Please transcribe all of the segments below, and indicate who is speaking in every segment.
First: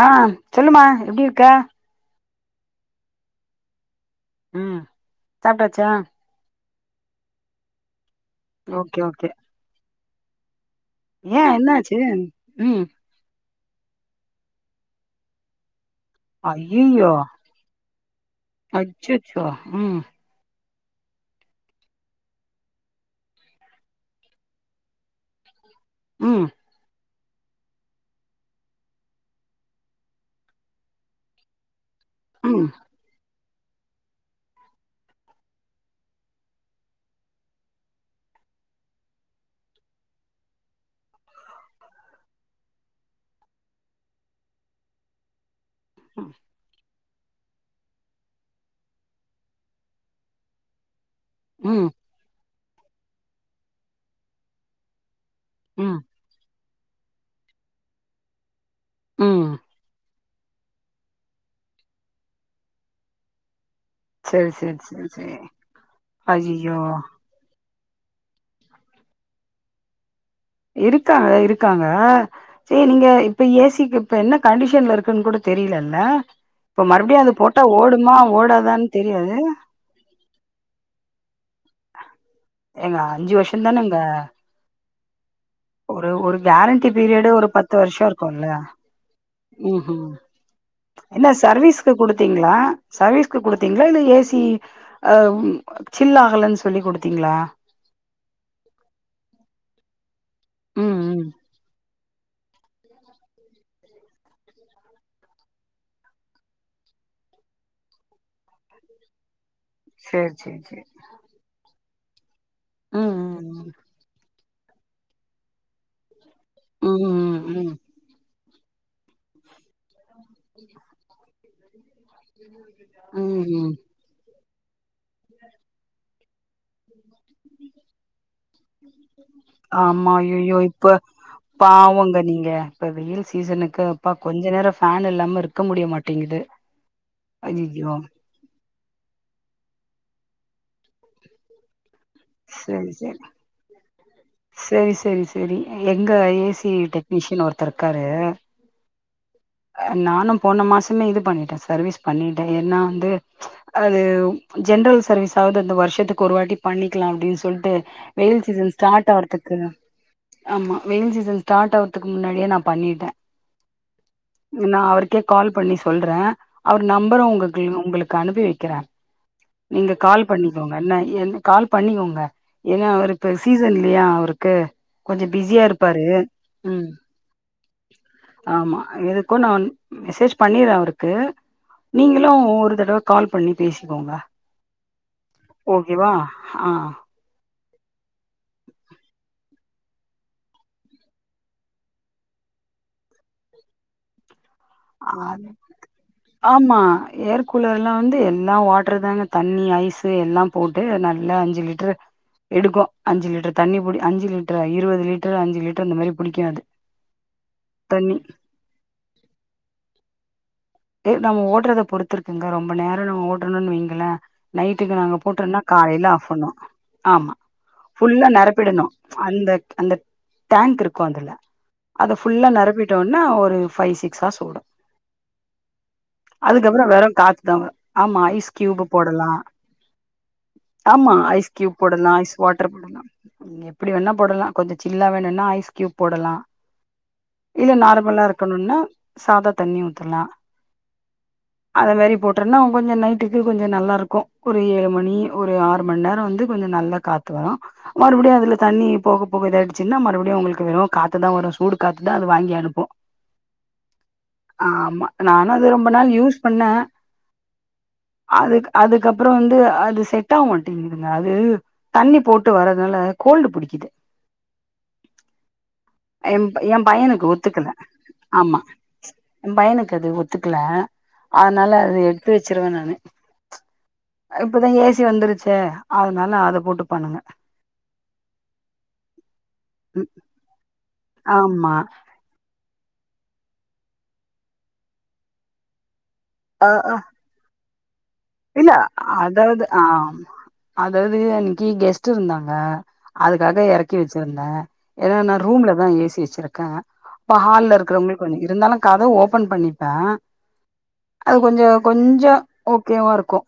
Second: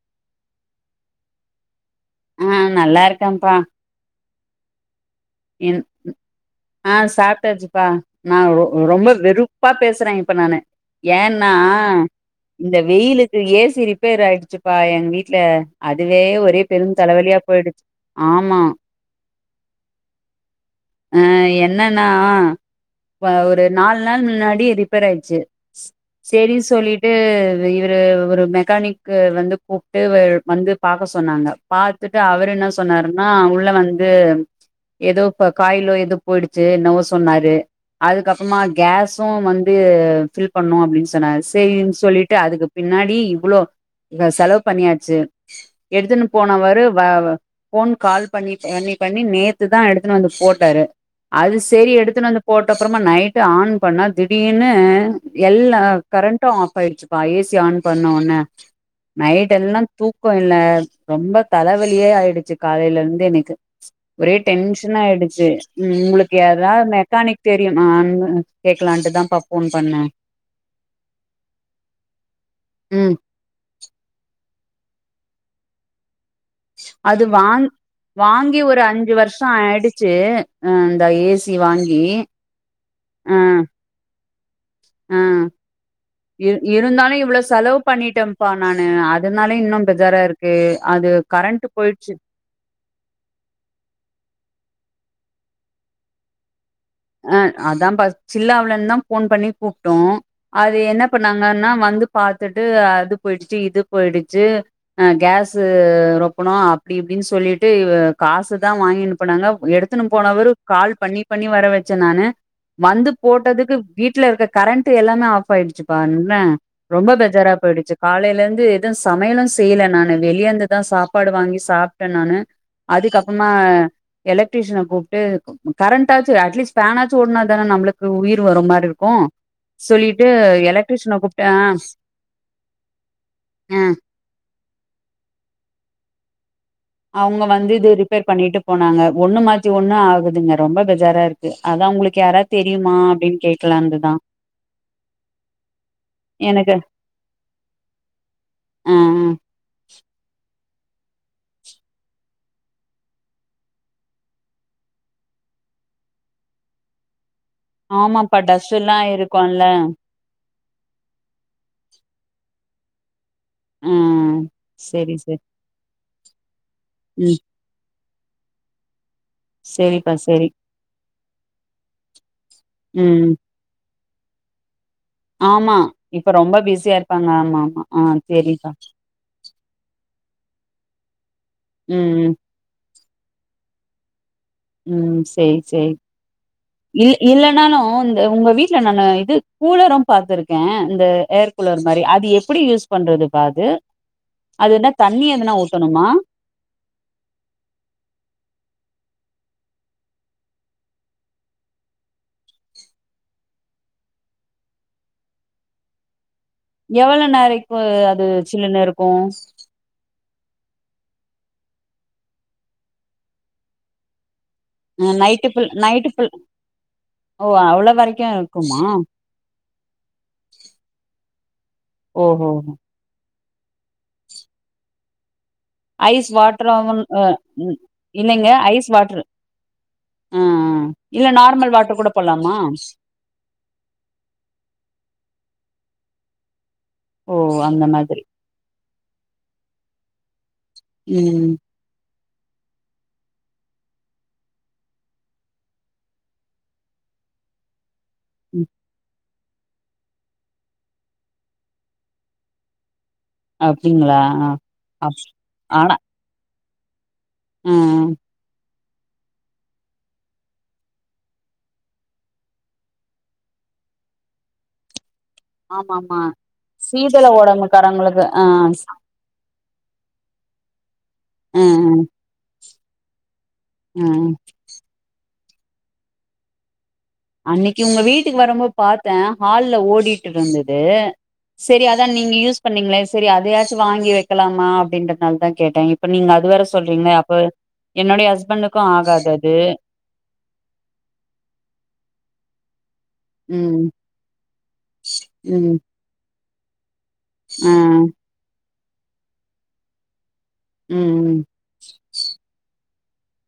Speaker 1: ஆ சொல்லும்மா எப்டி இருக்க
Speaker 2: ஆ நல்லா இருக்கேன்ப்பா
Speaker 1: ம்
Speaker 2: என்
Speaker 1: சாப்ட்டாச்சா
Speaker 2: ஆ சாப்ட்டாச்சுப்பா நா ரொ
Speaker 1: ஓகே
Speaker 2: ரொம்ப
Speaker 1: ஓகே
Speaker 2: வெறும் றுப்பா பேசுற இப்ப நானு
Speaker 1: ஏ
Speaker 2: ஏன்னா
Speaker 1: என்னாச்சு
Speaker 2: இந்த
Speaker 1: ம்
Speaker 2: வெயிலுக் கு ஏசி ரிப்பேர் ஆயிடுச்சுப்பா எங்க வீட்ல அதுவே ஒரே பெரும்
Speaker 1: ஐய்யய்யோ
Speaker 2: தலைவலியா போயிடுச் ஆமா
Speaker 1: அச்சச்சோ ம்
Speaker 2: ஆ என்னன்னா இப்ப ஒரு நாலு நாள் முன்னாடி ரிப்பேர் ஆயிடுச்சு
Speaker 1: ம்
Speaker 2: சேரி சொல்லிட் டு இவரு ஒரு மெக்கானிக்க வந்து கூப்ட்டு வ வந்து பாக்க சொன்னாங்க பாத் துட்டு அவரு என்ன
Speaker 1: ம்
Speaker 2: சொன்னாருன்னா உள்ள வந்து ஏதோ இப்ப காயிலோ எதோ போயிடுச்சு என்னவோ சொன்னாரு அதுக்கப்புறமா கேஸும் வந்து ஃபில் பண்ணு அப்டின்னு சொன்னாரு சேரின்னு சொல்லிட்டு அதுக்கு பின்னாடி இவ்ளோ ஆ செலவு பண்ணியாச்சு எடுத்துன்னு போனவரு வ ஃபோன் கால் பண்ணி பண்ணி பண்ணி நேத் துதா எடுத்துன்னு வந்து போட்டாரு அது
Speaker 1: ம்
Speaker 2: சேரி எடுத்துன்னு வந்து போட்டப்புறமா நைட்டு ஆன் பண்ணா திடீர்னு எல்லா
Speaker 1: ம்
Speaker 2: கரண்ட்டு ஆஃப் ஆய்ட்ச்சுப்பா ஏ சி ஆன் பண்ண ஒட்னே
Speaker 1: ம்
Speaker 2: நைட் எல்லா தூக் கோ இல்ல ரொம்ப தலவலியே ஆய்டுச்சு காலைலர்ந்து எனக்கு ஒரே
Speaker 1: செரி செரி செரி செரி
Speaker 2: டென்ஷனாயிடுச்சி உங்களுக்கு
Speaker 1: ஐய்யய்யோ
Speaker 2: எதாத் மெக்கானிக் தெரியுமான் கேக்கலான்ட்டுதாம்ப்பா ஃபோன் பண்ண
Speaker 1: இருக்காங்க இருக்காங்க சேர் நீங்க
Speaker 2: ம்
Speaker 1: இப்ப ஏ சி க்கு இப்ப என்ன கண்டிஷன்ல இருக்குன் கூட தெரிய்லல்ல
Speaker 2: அது வாங் வாங்கி ஒரு
Speaker 1: ஓடாதான்னு
Speaker 2: அஞ்சு
Speaker 1: தெரியாது
Speaker 2: வர்ஷோ ஆய்டுச்சு ம் இந்த ஏ சி வாங்கி
Speaker 1: ஏங்க அஞ்சு வர்ஷோ தானங்க
Speaker 2: ம் இரு
Speaker 1: கேரண்டி
Speaker 2: இருந்தாலு
Speaker 1: பீரியடு
Speaker 2: இவ்ளோ
Speaker 1: ஒரு பத்து
Speaker 2: செலவ்
Speaker 1: வருஷோ
Speaker 2: பண்ணிட்டம்ப்பா
Speaker 1: இருக்குல்ல
Speaker 2: நானு அதனாலே இன்னு
Speaker 1: ம் ம்
Speaker 2: பெஜாரா இருக் கு அது
Speaker 1: இல்ல
Speaker 2: கரண்ட்டு
Speaker 1: சர்வீஸ்க்கு
Speaker 2: போய்ட்ச்சு
Speaker 1: குடுத்தீங்களா சர்வீஸ்க்கு குடுத்தீங்ளா இல்ல ஏ சி அவ் சில்லாகலன் சொல்லி குடுத்
Speaker 2: அ அதாம்ப்பா சில்லாவலன்தா ஃபோன் பண்ணி கூப்டோ அது
Speaker 1: ம்
Speaker 2: என்ன
Speaker 1: ம்
Speaker 2: பண்ணாங்கன்னா வந்து பாத்துட்டு அது போயிடுச்சு இது போயிடுச்சு அ கேஸு ரொப்பனு அப்டி இப்டின் சொல்லிட்டு காசுதா வாங்கினு போனாங்க எடுத்துனு
Speaker 1: சேரி
Speaker 2: போனவரு
Speaker 1: சேரி சேரி
Speaker 2: கால் பண்ணி பண்ணி வர வெச்ச நானு வந்து
Speaker 1: ம்
Speaker 2: போட்டதுக்கு வீட்லருக்க கரண்ட்டு எல்லாமே ஆஃப் ஆயிடுச்சுப்பா என்ன
Speaker 1: ம்
Speaker 2: ரொம்ப
Speaker 1: ம்
Speaker 2: பேஜாரா
Speaker 1: ம்
Speaker 2: போயிடுச்சு காலைலர்ந்து சமையலு செய்யல நானு வெளியர்ந்துதா சாப்பாடு வாங்கி சாப் ட்ட நானு
Speaker 1: ம்
Speaker 2: அதுக்கப்பமா
Speaker 1: ம்
Speaker 2: எலக்ட்ரீஷன கூப்ட்டு கரண்ட்டாச்சி அட்லீஸ்ட் ஃபேனாச்சு ஓட்னா தான நம்ளுக்கு உயிர் வரு மாரிருக்கு
Speaker 1: ஆமா அய்யய்யோ இப்ப பாவங்க நீங்க இப்ப வெயில்
Speaker 2: ஆ
Speaker 1: சீசனுக்கு பா கொஞ்ச நேரோ ஃபேன் இல்லாம இருக்க முடியமாட்டிங்கிது
Speaker 2: அவுங்க வந்து இது ரிப்பேர் பண்ணிட்டு போனாங்க ஒன்னு மாத்தி ஒன்னு ஆகுதுங்க ரொம்ப பேஜாரா இருக் கு அதா உங்களுக்கு யாராத்
Speaker 1: சேரி
Speaker 2: தெரியுமா
Speaker 1: சேரி
Speaker 2: அப்டின் கேக்கலான்ட்டுதா
Speaker 1: சேரி சேரி சேரி எங்க ஏ சி
Speaker 2: எனக்கு
Speaker 1: டெக்னீஷியன் ஒருத்தர்ருக்காரு
Speaker 2: ஆ ஆ
Speaker 1: அ நானு போன மாசமே இது பண்ணிட்டே சர்வீஸ் பண்ணிட்டே ஏன்னா வந்து அது ஜென்ரல் சர்வீஸாவ்து அந்த வர்ஷத்துக்கு ஒரு வாட்டி பண்ணிக்கலா அப்டின் சொல் ட்டு
Speaker 2: ஆமாப்பா
Speaker 1: வெயில்
Speaker 2: டஸ்ட்
Speaker 1: சீசன்
Speaker 2: எல்லா
Speaker 1: ஸ்டாட் ஆவற்த்துக்கு
Speaker 2: இருக்கும்ல
Speaker 1: ஆமா வெயில் சீசன் ஸ்டாட் ஆவற்த்துக்கு முன்னாடியே நா பண்ணிட்டே
Speaker 2: ம்
Speaker 1: நா அவருக்கே கால் பண்ணி சொல்றே அவர் நம்பரு
Speaker 2: ம்
Speaker 1: உங்கக்கு உங்களுக்கு அனுப்பி வெக்கறே நீங்க
Speaker 2: செரிப்பா
Speaker 1: கால்
Speaker 2: செரி
Speaker 1: பண்ணிக்கோங்க என்ன என் கால் பண்ணிக்கோங்க ஏனா அவர்
Speaker 2: ம்
Speaker 1: இப்ப சீசன் இல்லியா அவுருக்கு
Speaker 2: ஆமா இப்ப ரொம்ப பிஸியாருப்பாங்க ஆமா ஆ செரிப்பா
Speaker 1: ஆமா எதுக்கு நா வந் மெசேஜ் பண்ணீர்றே அவுருக் கு
Speaker 2: ம்
Speaker 1: நீங்களு
Speaker 2: ம்
Speaker 1: ஒரு தடவ கால் பண்ணி பேசிக்கோங்க
Speaker 2: ம் சேரி சேரி
Speaker 1: ஓகேவா ஆ
Speaker 2: இ இல்லனாலு இந்த உங்க வீட்ல நானு இது கூலரு பாத்துருக்கே இந்த ஏர் கூலர் மாரி அது எப்பிடி யூஸ் பண்றதுப்பா அது என்ன தண்ணி
Speaker 1: அது
Speaker 2: எதுனா ஊத்தணுமா
Speaker 1: ஆமா ஏர் கூலர்ல வந்து எல்லா வாட்ரு தாங்க தண்ணி ஐஸு எல்லாம் போட்டு நல்லா அஞ்சு லிட்ரு எடுக்கு அஞ்சு லிட்ரு தண்ணி புடி அஞ்சு லிட்ரா இருவது லிட்ரு அஞ்சு லிட்ரு இந்த மாரி புடிக்கு அது
Speaker 2: எவ்வளோ நேரோ இப்போ
Speaker 1: தண்ணி
Speaker 2: அது சில்லுனுருக்கு
Speaker 1: து நம்ம ஓட்றத பொறுத்திருக்குங்க ரொம்ப நேரோ நம்ம ஓடுனொன் வைங்கள நைட்டுக்கு
Speaker 2: அ
Speaker 1: நாங்க
Speaker 2: நைட்டு
Speaker 1: போட்டோன்னா
Speaker 2: ஃபுல்
Speaker 1: காலேல
Speaker 2: நைட்டு
Speaker 1: ஆஃப்
Speaker 2: ஃபுல்
Speaker 1: பண்ணோ ஆமா
Speaker 2: ஓ அவ்ளோ வரைக்கு
Speaker 1: ஃபுல்லா
Speaker 2: இருக்குமா
Speaker 1: நெரப்பிடணு அந்த அந்த டேங்க் இருக்கு அதுல அத
Speaker 2: ஓஹோ
Speaker 1: ஃபுல்லா நெரப்பிட்டோன்னா ஒரு ஃபை சிக்ஸ் ஹார்ஸ் ஓடு
Speaker 2: ஐஸ்
Speaker 1: அதுக்கப்புறோ
Speaker 2: வாட்டராவும்
Speaker 1: வெறு
Speaker 2: அ
Speaker 1: காத்துதா வ
Speaker 2: ம்
Speaker 1: ஆமா
Speaker 2: இல்லைங்க
Speaker 1: ஐஸ் கியூபு
Speaker 2: வாட்ரு
Speaker 1: போடலா
Speaker 2: ஆ ஆ
Speaker 1: ஆமா
Speaker 2: இல்ல
Speaker 1: ஐஸ்
Speaker 2: நார்மல்
Speaker 1: கியூப்
Speaker 2: வாட்டர் கூட
Speaker 1: போடலா ஐஸ்
Speaker 2: போட்லாமா
Speaker 1: வாட்டர் போடலா எப்டி வேணா போடலா கொஞ்சோ சில்லா வேணுனா ஐஸ் கியூப் போடலா
Speaker 2: ஓ
Speaker 1: இல்ல
Speaker 2: அந்த மாதிரி
Speaker 1: நார்மலா இருக்கணுனா சாதா தண்ணி ஊத்தலா
Speaker 2: ம்
Speaker 1: அத மாரி போட்டனா கொஞ்ச நைட்டுக்கு கொஞ்ச நல்லா இருக்கு ஒரு ஏழு மணி ஒரு ஆறு மண்நேரோ வந்து கொஞ்சோ நல்லா காத்து வரு மறுபடியு அதுல
Speaker 2: ம்
Speaker 1: தண்ணி போக போக இத ஆய்டுச்சுன்னா மறுபுடியு உங்கள்க்கு வெறு காத்துதா வரு சூடு காத்துதா அது வாங்கி அனுப்பு
Speaker 2: அப்டிங்ளா அப்
Speaker 1: ஆனா அது ரொம்ப
Speaker 2: ஆனா
Speaker 1: நாள் யூஸ் பண்ண
Speaker 2: ஆ
Speaker 1: அதுக்க அதுக்கப்றோ வந்து அது செட்டாவ் மாட்டிங்கிதுங்க அது தண்ணி போட்டு வர்றதுனால கோல்டு புடிக்குது
Speaker 2: ஆமாம்மா
Speaker 1: எ எ
Speaker 2: சீதல
Speaker 1: பையனுக்கு
Speaker 2: ஓடம்பு காரங்ளுக்கு ஆ
Speaker 1: ன் பையனுக்கு அது ஒத்துக்குல
Speaker 2: ஆ
Speaker 1: அதுனால அது எடுத்து வச்சிருவே நானு
Speaker 2: ஆ
Speaker 1: இப்பதா ஏசி வந்துருச்சே அதுனால அத போட்டுப்போ நாங்க
Speaker 2: அன்னைக்கு உங்க வீட்டுக்கு வரமோது பாத்த ஹால்ல
Speaker 1: ம்
Speaker 2: ஓடிட்டிருந்தது
Speaker 1: ஆமா
Speaker 2: செரி அதா நீங்க யூஸ் பண்ணீங்ளே செரி அதயாச்சு வாங்கி வைக்கலாமா அப்டின்றத்னால்தா கேட்டே இப்ப நீங்க அது வேற
Speaker 1: அ அ
Speaker 2: சொல்றீங்ளே ப்ப என்னுடைய ஹஸ்
Speaker 1: இல்ல அதாவ்து ஆ அதாவ்து அன்னைக்கி கெஸ்ட் இருந்தாங்க அதுக்காக
Speaker 2: ம்
Speaker 1: எறக்கி வச்சிர்ந்த ஏனா நா ரூம்ல
Speaker 2: ம்
Speaker 1: தா ஏசி வச்சிருக்க அப்ப
Speaker 2: ஆ
Speaker 1: ஹால்ல இருக்குறவுங்ளு பண்ணி இருந்தாலு கதவ் ஓபன் பண்ணிப்ப
Speaker 2: ம்
Speaker 1: அது
Speaker 2: ம்
Speaker 1: கொஞ்சோ கொஞ்சோ கியூ இருக்கு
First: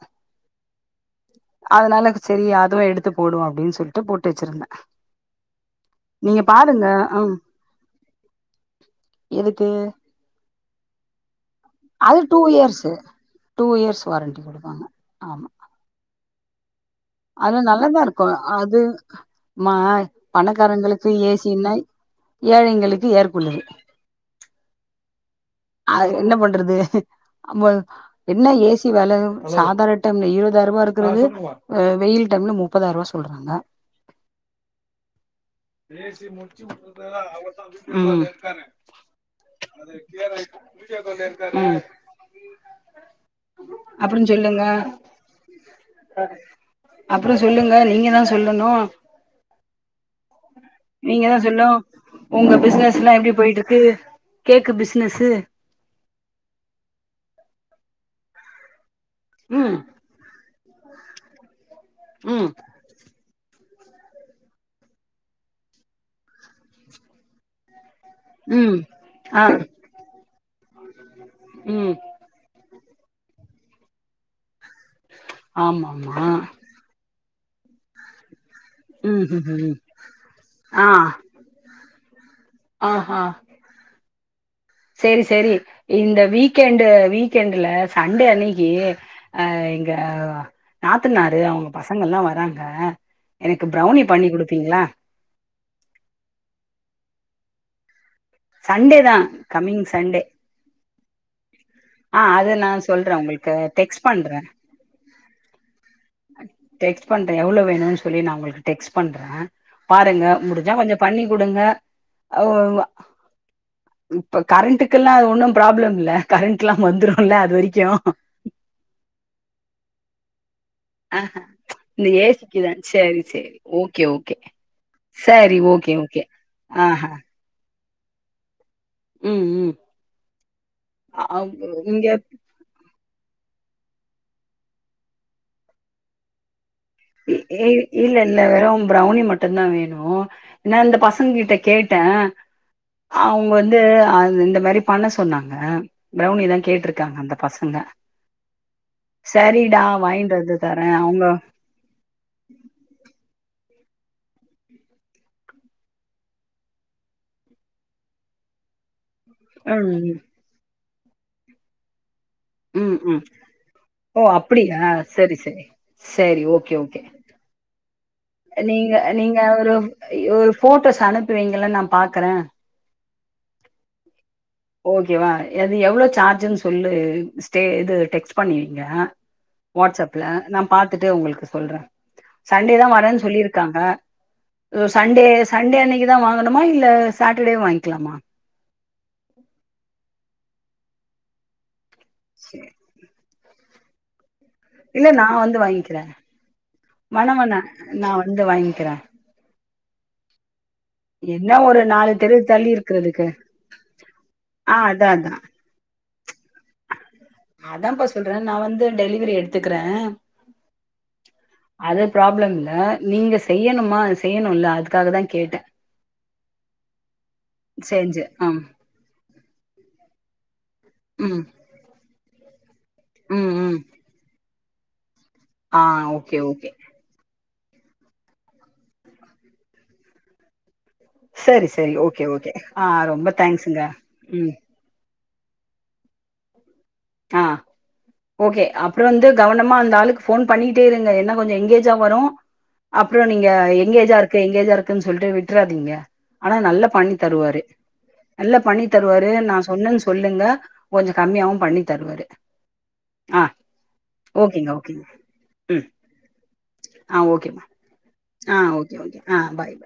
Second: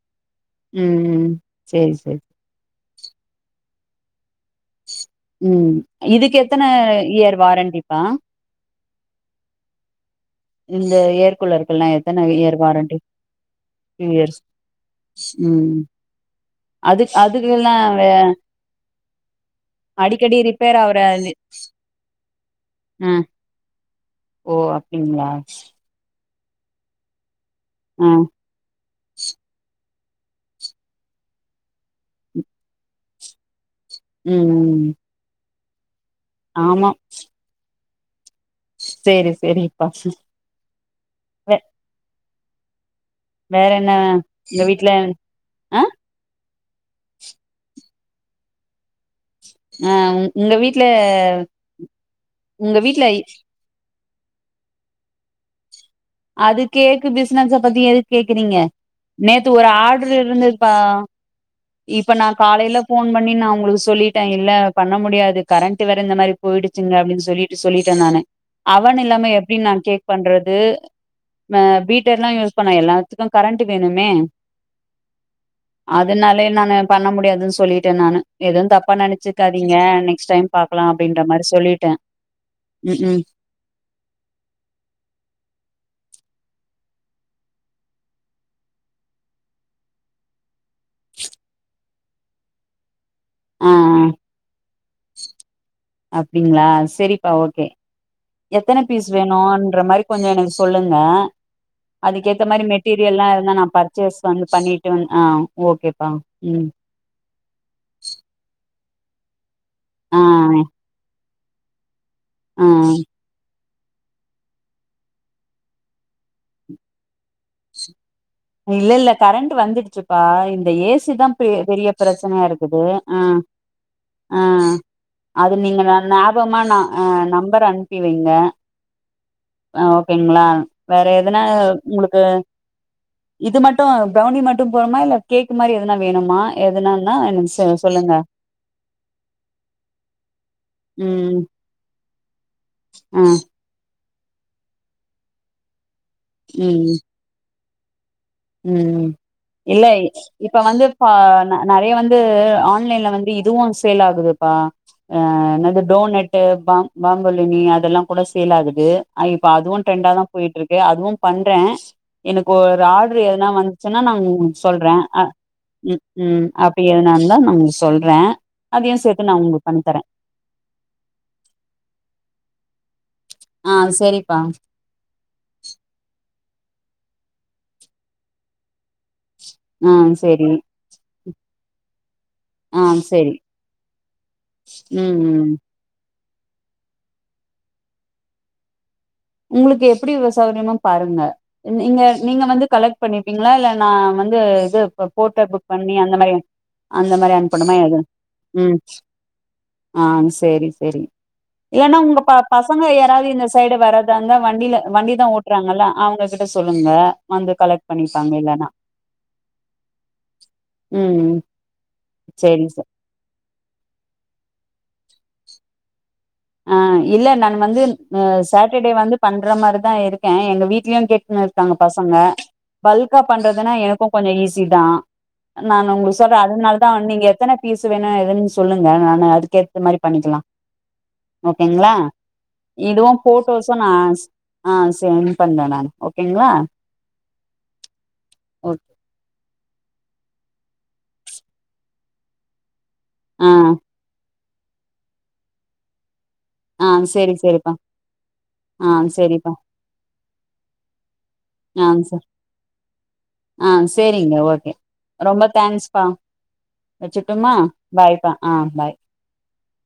Speaker 2: ம் ம் சேரி
Speaker 1: அதுனால
Speaker 2: சேரி
Speaker 1: செரி அதுவு எடுத்து போடுவோ அப்டின் சொல்ட்டு போட்டு வச்சிர்ந்த
Speaker 2: ம் இதுக்கு எத்தன
Speaker 1: ம்
Speaker 2: இயர் வாரண்டிப்பா
Speaker 1: எதுக்கு
Speaker 2: இந்த ஏர் கூலர்க்குலா
Speaker 1: அது
Speaker 2: எத்தன
Speaker 1: two
Speaker 2: year
Speaker 1: years
Speaker 2: warranty
Speaker 1: two years warranty குடுப்பாங்க ஆமா
Speaker 2: ம் அது
Speaker 1: அது
Speaker 2: அதுக்கெல்லா
Speaker 1: நல்லாதா இருக்கு அது மா
Speaker 2: அடிக்கடி ரிப்பேர் ஆவுற
Speaker 1: பணக்காரங்களுக்கு ஏசினா ஏழைங்களுக்கு
Speaker 2: ஆ
Speaker 1: ஏர் கூலரு
Speaker 2: ஓ அப்டிங்ளா
Speaker 1: அது என்ன பண்றது அபோ
Speaker 2: ம்
Speaker 1: என்ன ஏசி வெல சாதார டைம்ல இருவ்தாய்ர்ருபா இருக்குறது அ வெயில் டைம்ல மு ப்பதார்வா சொல்றாங்க
Speaker 2: ம் ம் ஆமா சேரி சேரிப்பா
Speaker 1: ம் ம்
Speaker 2: வேற என்ன எங்க வீட்ல ஆ
Speaker 1: அப்றோ சொல்லுங்க நீங்க தா சொல்லணு
Speaker 2: ஆ உங்க வீட்ல
Speaker 1: நீங்க தா சொல்லு உங்க பிசினஸ் எல்லா எப்டி போயிட்டு இருக்கு கேக்கு பிசினஸ்சு
Speaker 2: அது கேக்கு பிசினஸ் பத்தி எதுக்கு கேக்குறீங்க நேத்து ஒரு
Speaker 1: ம்
Speaker 2: ஆட் டறு இருந்ததுப்பா இப்ப நா
Speaker 1: ம்
Speaker 2: காலையில ஃபோன் பண்ணி நா அங்களுக்கு சொல்லிட்டே இல்ல பண்ண முடியாது கரண்ட்டு வேற இந்த மாரி போயிடுச்சுங்க அப்டின்னு சொல்லிட்டு சொல்லிட்டே நானே
Speaker 1: ம்
Speaker 2: அவன் இல்லாம
Speaker 1: ஆ
Speaker 2: எப்டி நா கேக் பண்றது ஆ நா
Speaker 1: ம்
Speaker 2: பீட்டர்லா யூஸ் பண்ண எல்லாத்துக்கு கரண்ட்டு வேணுமே
Speaker 1: ஆமாமா
Speaker 2: அதனாலயே நானு பண்ண முடியாதுன்னு சொல்லிட்டே நானு எதும் தப் தப்பா
Speaker 1: ம் ம் ம்
Speaker 2: நெனச்சிக்காதீங்க நெக்ஸ்ட் டைம் பாக்கலா
Speaker 1: ஆ
Speaker 2: அப்டின்ற மாரி சொல்லிட்டே ம்க்ம்
Speaker 1: செரி செரி இந்த வீக்கெண்டு் வீக்கெண்டுல சண்டே அன்னைக்கு ஆ எங்க நாத்தனாரு அவங்க பசங்கல்லா வராங்க எனக்கு
Speaker 2: ஆ ஆ
Speaker 1: ப்ரெளனி பண்ணி குடுப்பீங்களா
Speaker 2: அப்டிங்களா செரிப்பா ஓகே எத்தன
Speaker 1: சண்டே
Speaker 2: பீஸ்
Speaker 1: தா
Speaker 2: வேணுன்ற
Speaker 1: கம்மிங்
Speaker 2: மாரி
Speaker 1: சண்டே
Speaker 2: கொஞ்சோ எனக்கு சொல்லுங்க
Speaker 1: ஆ
Speaker 2: அதுக்கேத்த
Speaker 1: அத
Speaker 2: மாரி
Speaker 1: நா சொல்றே
Speaker 2: மெட்டீரியல்லா இருந்த
Speaker 1: உங்களுக்கு
Speaker 2: நா
Speaker 1: டெக்ஸ்ட்
Speaker 2: பர்ச்சேஸ்
Speaker 1: பண்றே
Speaker 2: வந்து பண்ணிட்டு ஆ ஓகேப்பா ம்
Speaker 1: [unintelligible] எவ்ளோ வேணுனு சொல்லி நா உங்களுக்கு டெக்ஸ்ட் பண்ற
Speaker 2: ஆ
Speaker 1: பாருங்க முடிஞ்சா கொஞ்சோ பண்ணி குடுங்க அ
Speaker 2: ஆ
Speaker 1: இப்ப கரண்ட்டுக்குல்லா அது ஒன்னு ப்ராப்ளம் இல்ல கரண்ட் எல்லா வந்துருல்ல அது வரைக்கு
Speaker 2: இல்ல இல்ல கரண்ட் வந்துடுச்சுப்பா இந்த ஏ சி
Speaker 1: ஆ
Speaker 2: தா பெ பெரிய
Speaker 1: இந்த
Speaker 2: பிரச்சனையா
Speaker 1: ஏசிக்குதா
Speaker 2: இருக்குது
Speaker 1: சேரி
Speaker 2: ஆ
Speaker 1: சேரி ஓகே ஓகே
Speaker 2: ஆ அது
Speaker 1: சரி
Speaker 2: நீங்க
Speaker 1: ஓகே
Speaker 2: ந
Speaker 1: ஓகே
Speaker 2: ஞாபகமா நா
Speaker 1: ஆஹா
Speaker 2: நம்பர் அ அனுப்பி வைங்க
Speaker 1: ம் ம்
Speaker 2: ஓகேங்ளா வேற எதுனா
Speaker 1: அவங்க இங்க
Speaker 2: உங்ளுக்கு இது மட்டு பிரௌனி மட்டு போதுமா இல்ல கேக் மாரி எதனா வேணுமா எதுனா
Speaker 1: இல்ல இல்ல வெறு பிரௌனி மட்டு தா வேணு ஏன்னா இந்த பசங்க
Speaker 2: ம்
Speaker 1: கிட்ட கேட்டே
Speaker 2: ஆ
Speaker 1: அவங்க வந்து ஆ இந்த மாரி பண்ண சொன்னாங்க பிரௌனி தா
Speaker 2: ம்
Speaker 1: கேட்டிருக்காங்க அந்த பசங்க
Speaker 2: ம்
Speaker 1: சரிடா
Speaker 2: இல்ல
Speaker 1: வாங்கிட்டு
Speaker 2: இப்ப வந்து
Speaker 1: தரே
Speaker 2: பா
Speaker 1: அவங்க
Speaker 2: நெறைய வந்து ஆன்லைன்ல வந்து இதுவு சேல் ஆகுதுப்பா ஆ என்னது டோனட்டு பா பாம்புலினி அதெல்லா கூட சேல் ஆகுது ஆ இப்ப அதுவு ட்ரெண்டா
Speaker 1: ம்
Speaker 2: தா போயிட்டு இருக்கு அதுவு பண்றே எனக்கு ஒரு
Speaker 1: ம்
Speaker 2: ஆள்
Speaker 1: ம்
Speaker 2: எதன வந்துச்சுன்னா நா
Speaker 1: ஓ அப்படியா
Speaker 2: சொல்றே
Speaker 1: சரி சரி சரி ஓகே
Speaker 2: அப்டி
Speaker 1: ஓகே
Speaker 2: எதன இருந்த நானு சொல்றே
Speaker 1: நீங்க
Speaker 2: அதையு சேத்து நா
Speaker 1: நீங்க
Speaker 2: உங்களுக்கு
Speaker 1: ஒரு
Speaker 2: பண்ணி தரே
Speaker 1: ஒரு போட்டோஸ் அனுப்பி வைங்களே நா பாக்குறே
Speaker 2: ஆ செரிப்பா
Speaker 1: ஓகேவா அது எவ்ளோ சார்ஜன்னு சொல்லு ஸ்டே இது டெக்ஸ் பண்ணிவைங்க
Speaker 2: ஆ
Speaker 1: வாட்ஸ்அப்ல
Speaker 2: செரி
Speaker 1: நா பாத்துட்டு உங்களுக்கு சொல்றே சண்டே
Speaker 2: ஆ
Speaker 1: தா வரேன்னு
Speaker 2: செரி
Speaker 1: இருக்காங்க
Speaker 2: ம்
Speaker 1: சண்டே
Speaker 2: ம்
Speaker 1: சண்டே அன்னைக்குதா வாங்கணுமா இல்ல சாட்டடேவே வாங்கிக்கலாமா
Speaker 2: உங்களுக்கு எப்டி சௌரியமோ பாருங்க நீங்க நீங்க வந்து
Speaker 1: சரி.
Speaker 2: கலெக் க்ட் பண்ணிப்பீங்களா இல்ல நா வந்து இது
Speaker 1: இல்ல நா
Speaker 2: போர்டர்
Speaker 1: வந்து
Speaker 2: புக் பண்ணி
Speaker 1: வாங்கிக்கிறே
Speaker 2: அந்த மாரி அந்த
Speaker 1: வேணா
Speaker 2: மாரி
Speaker 1: வேணா
Speaker 2: அனுப்பணுமே எது
Speaker 1: நா வந்து வாங்கிக்கிறே
Speaker 2: ஆ சேரி சேரி
Speaker 1: என்ன ஒரு
Speaker 2: இல்லனா
Speaker 1: நாலு
Speaker 2: உங்க
Speaker 1: தெரு தள்ளி
Speaker 2: பசங்க
Speaker 1: இருக்கிறதுக்கு
Speaker 2: யாராவது இந்த சைடு வர றாங்க
Speaker 1: ஆ
Speaker 2: வண்டியில
Speaker 1: அதா
Speaker 2: வண்டி தா
Speaker 1: அதா
Speaker 2: ஓட்டுறாங்கல்ல அவுங்ககிட்ட சொல்லுங்க வந்து கலெக்ட்
Speaker 1: அதான்பா
Speaker 2: பண்ணிப்பாங்க
Speaker 1: சொல்றே நா
Speaker 2: இல்லன்னா
Speaker 1: வந்து டெலிவரி எடுத்துக்குறே
Speaker 2: ம்
Speaker 1: அது ப்ராப்ளம்
Speaker 2: சேரி
Speaker 1: இல்ல
Speaker 2: சார்
Speaker 1: நீங்க செய்யணுமா செய்யணுல்ல அதுக்காக தா கேட்டேன்
Speaker 2: ஆ இல்ல நானு வந்து
Speaker 1: செஞ்சு ஆ
Speaker 2: சேட்டர்டே வந்து பண்ற மாரிதா இருக்கே எங்க வீட்லயு
Speaker 1: ம்
Speaker 2: கேட்டுன்னு இருக்காங்க பசங்க பல்க்கா
Speaker 1: ம்
Speaker 2: பண்றதுன்னா
Speaker 1: ம்
Speaker 2: எனக்கும் கொஞ்சோ ஈஸி தா
Speaker 1: ஆ
Speaker 2: நானு உங்களுக்கு சொல்றே
Speaker 1: ஓகே ஓகே
Speaker 2: அதனால தான் நீங்க எத்தன பீஸ் வேணும் எதுன்னு சொல்லுங்க நானு அதுக்கேத்த மாரி பண்ணிக்கலா
Speaker 1: சரி
Speaker 2: ஓகேங்களா
Speaker 1: சரி ஓகே ஓகே ஆ
Speaker 2: இதுவு
Speaker 1: ரொம்ப
Speaker 2: போட்டோஸும்
Speaker 1: தேங்க்ஸுங்க
Speaker 2: நா
Speaker 1: ம்
Speaker 2: ஆ சென்ட் பண்ற நானு ஓகேங்களா
Speaker 1: ஆ ஓகே
Speaker 2: ஓக்
Speaker 1: அப்புறம் வந்து கவனமா அந்த ஆளுக்கு ஃபோன் பண்ணிட்டே இருங்க என்ன கொஞ்சோ எங்கேஜா வரும் அப்புறோ நீங்க
Speaker 2: ஆ
Speaker 1: எங்கேஜா இருக்கு எங்கேஜா இருக்குன்னு சொல்லிட்டு விட்டுறாதீங்க ஆனா நல்லா
Speaker 2: ஆ
Speaker 1: பண்ணி
Speaker 2: செரி
Speaker 1: தருவாரு
Speaker 2: செரிப்பா
Speaker 1: நல்லா பண்ணி
Speaker 2: ஆ
Speaker 1: தருவாரு
Speaker 2: செரிப்பா
Speaker 1: நா சொன்னேன்னு சொல்லுங்க கொஞ்சம் கம்மியாவு பண்ணி
Speaker 2: ஆ செ
Speaker 1: தருவாரு
Speaker 2: ஆ சேரிங்க
Speaker 1: ஓகேங்க
Speaker 2: ஓகே
Speaker 1: ஓகேங்க
Speaker 2: ரொம்ப
Speaker 1: ம்
Speaker 2: தேங்க்ஸ்ப்பா
Speaker 1: ஆ
Speaker 2: வச்சுட்டுமா
Speaker 1: ஓகேம்மா
Speaker 2: பாய்
Speaker 1: ஆ ஓகே ஓகே ஆ பாய்